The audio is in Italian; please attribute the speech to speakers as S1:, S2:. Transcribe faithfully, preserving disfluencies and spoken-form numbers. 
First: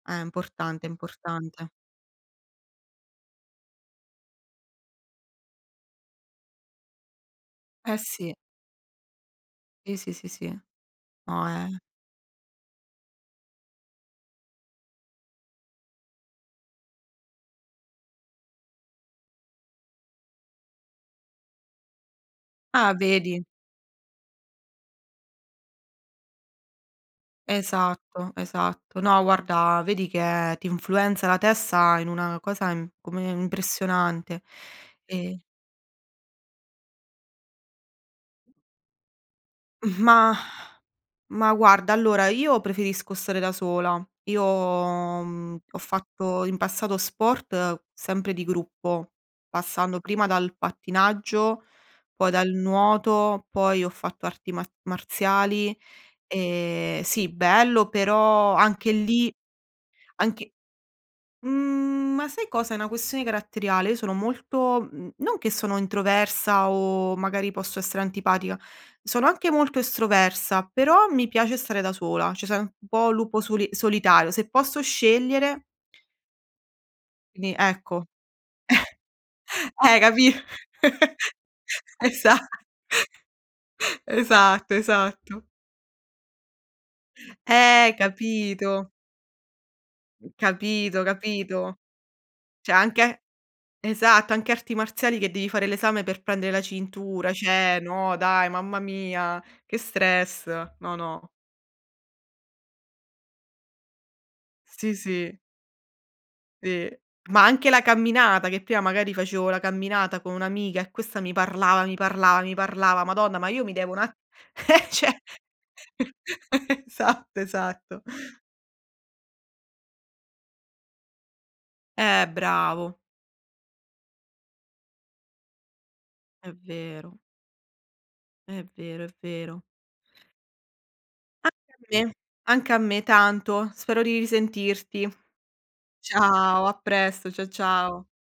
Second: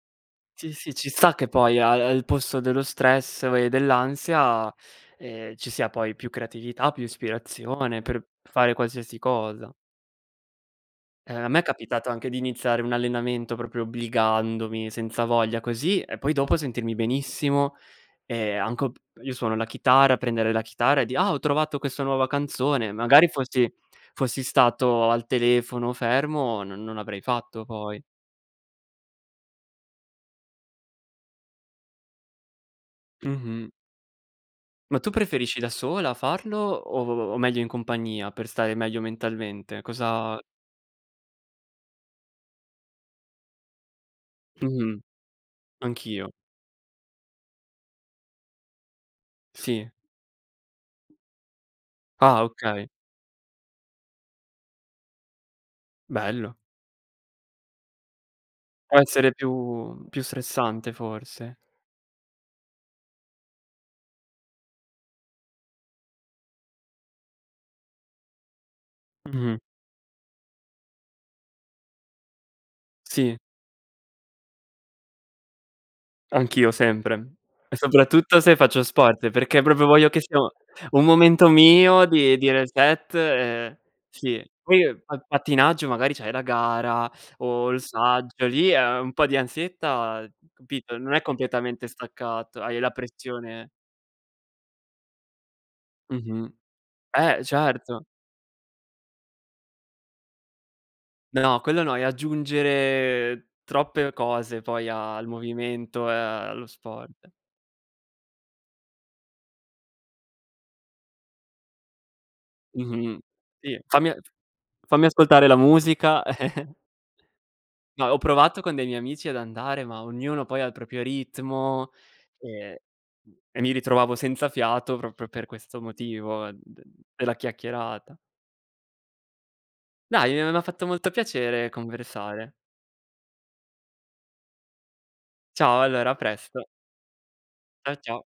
S1: Eh,
S2: Sì,
S1: importante, è
S2: sì, ci sta che
S1: importante.
S2: poi al al posto dello stress e dell'ansia, ehm, ci sia poi più creatività, più
S1: Eh
S2: ispirazione per
S1: sì.
S2: fare qualsiasi cosa.
S1: Sì, sì, sì, sì.
S2: Ehm,
S1: No,
S2: a me è
S1: è
S2: capitato anche di iniziare un allenamento, proprio obbligandomi, senza voglia, così, e poi, dopo, sentirmi benissimo. E anch o p io suono la chitarra: prendere la chitarra e di': “Ah, ho trovato questo nuova canzone.”
S1: Ah,
S2: Magari
S1: vedi.
S2: fossi fossi stato al telefono fermo, non non avrei fatto, poi.
S1: Esatto, esatto. No guarda, vedi che ti influenza la testa in una cosa im come
S2: Mh-mh.
S1: impressionante.
S2: Ma tu
S1: E
S2: preferisci da sola farlo o o o meglio in compagnia, per stare meglio mentalmente?
S1: Mh, ma
S2: Cosa
S1: ma, guarda, allora, io preferisco stare da sola. Io,
S2: Mh-mh,
S1: mhmm, ho
S2: anch'io.
S1: fatto in passato sport sempre di gruppo,
S2: Sì.
S1: passando prima dal pattinaggio, poi
S2: Ah,
S1: dal
S2: okay.
S1: nuoto, poi ho fatto arti mar marziali.
S2: Bello.
S1: Ehm, sì, bello, però anche
S2: Può
S1: lì,
S2: essere più più
S1: anche
S2: stressante forse.
S1: mhmm, ma sai cosa, è una questione caratteriale. Io sono molto mhmm, non che sono introversa o, magari, posso essere antipatica- sono anche
S2: Mh-mh.
S1: molto estroversa- però mi piace stare da sola, ceh, sono un po'
S2: Sì.
S1: lupo soli solitario. Se posso scegliere
S2: Anch'io sempre.
S1: quindi
S2: E,
S1: ecco,
S2: soprattutto, se faccio sport, perché proprio
S1: eh,
S2: voglio che
S1: capi'
S2: sia u un momento mio di
S1: Esatto,
S2: di reset e
S1: esa
S2: sì.
S1: esatto,
S2: Poi, uhm, pa
S1: esatto.
S2: pattinaggio, magari, c'hai la gara o il
S1: Eh,
S2: saggio. Lì,
S1: capito?
S2: ehm, un po' di ansietta, capito,
S1: Capito,
S2: non è
S1: capito.
S2: completamente staccato,
S1: ceh
S2: hai la
S1: anche
S2: pressione
S1: esatto, anche arti marziali che devi fare l'esame per
S2: Mh-mh,
S1: prendere la cintura.
S2: eh,
S1: Cioè,
S2: certo.
S1: no dai, mamma mia, che stress. No, no.
S2: No, quello no. È aggiungere troppe cose poi
S1: Sì,
S2: al
S1: sì.
S2: movimento e allo
S1: Sì.
S2: sport.
S1: Ma anche la camminata, che prima, magari, facevo la camminata con un'amica e questa mi parlava, mi parlava, mi parlava.
S2: Mh-mh,
S1: Madonna, ma io mi
S2: sì,
S1: devo un'a
S2: fammi ehm, f
S1: eh
S2: fammi
S1: ceh,
S2: ascoltare la musica.
S1: satto, esatto.
S2: No, ho provato con dei miei amici ad andare, ma ognuno poi ha il propio ritmo
S1: Eh,
S2: e
S1: bravo.
S2: [unintelligible] e mi ritrovavo senza fiato proprio per questo motivo
S1: È
S2: d
S1: vero.
S2: della chiacchierata.
S1: È vero, è vero.
S2: Dai, uhm, m'ha fatto molto piacere
S1: Anche a me,
S2: conversare.
S1: anche a me tanto. Spero di risentirti.
S2: Ciao, allora a
S1: Ciao,
S2: presto.
S1: a presto. Cia
S2: Ciao,
S1: ciao.
S2: ciao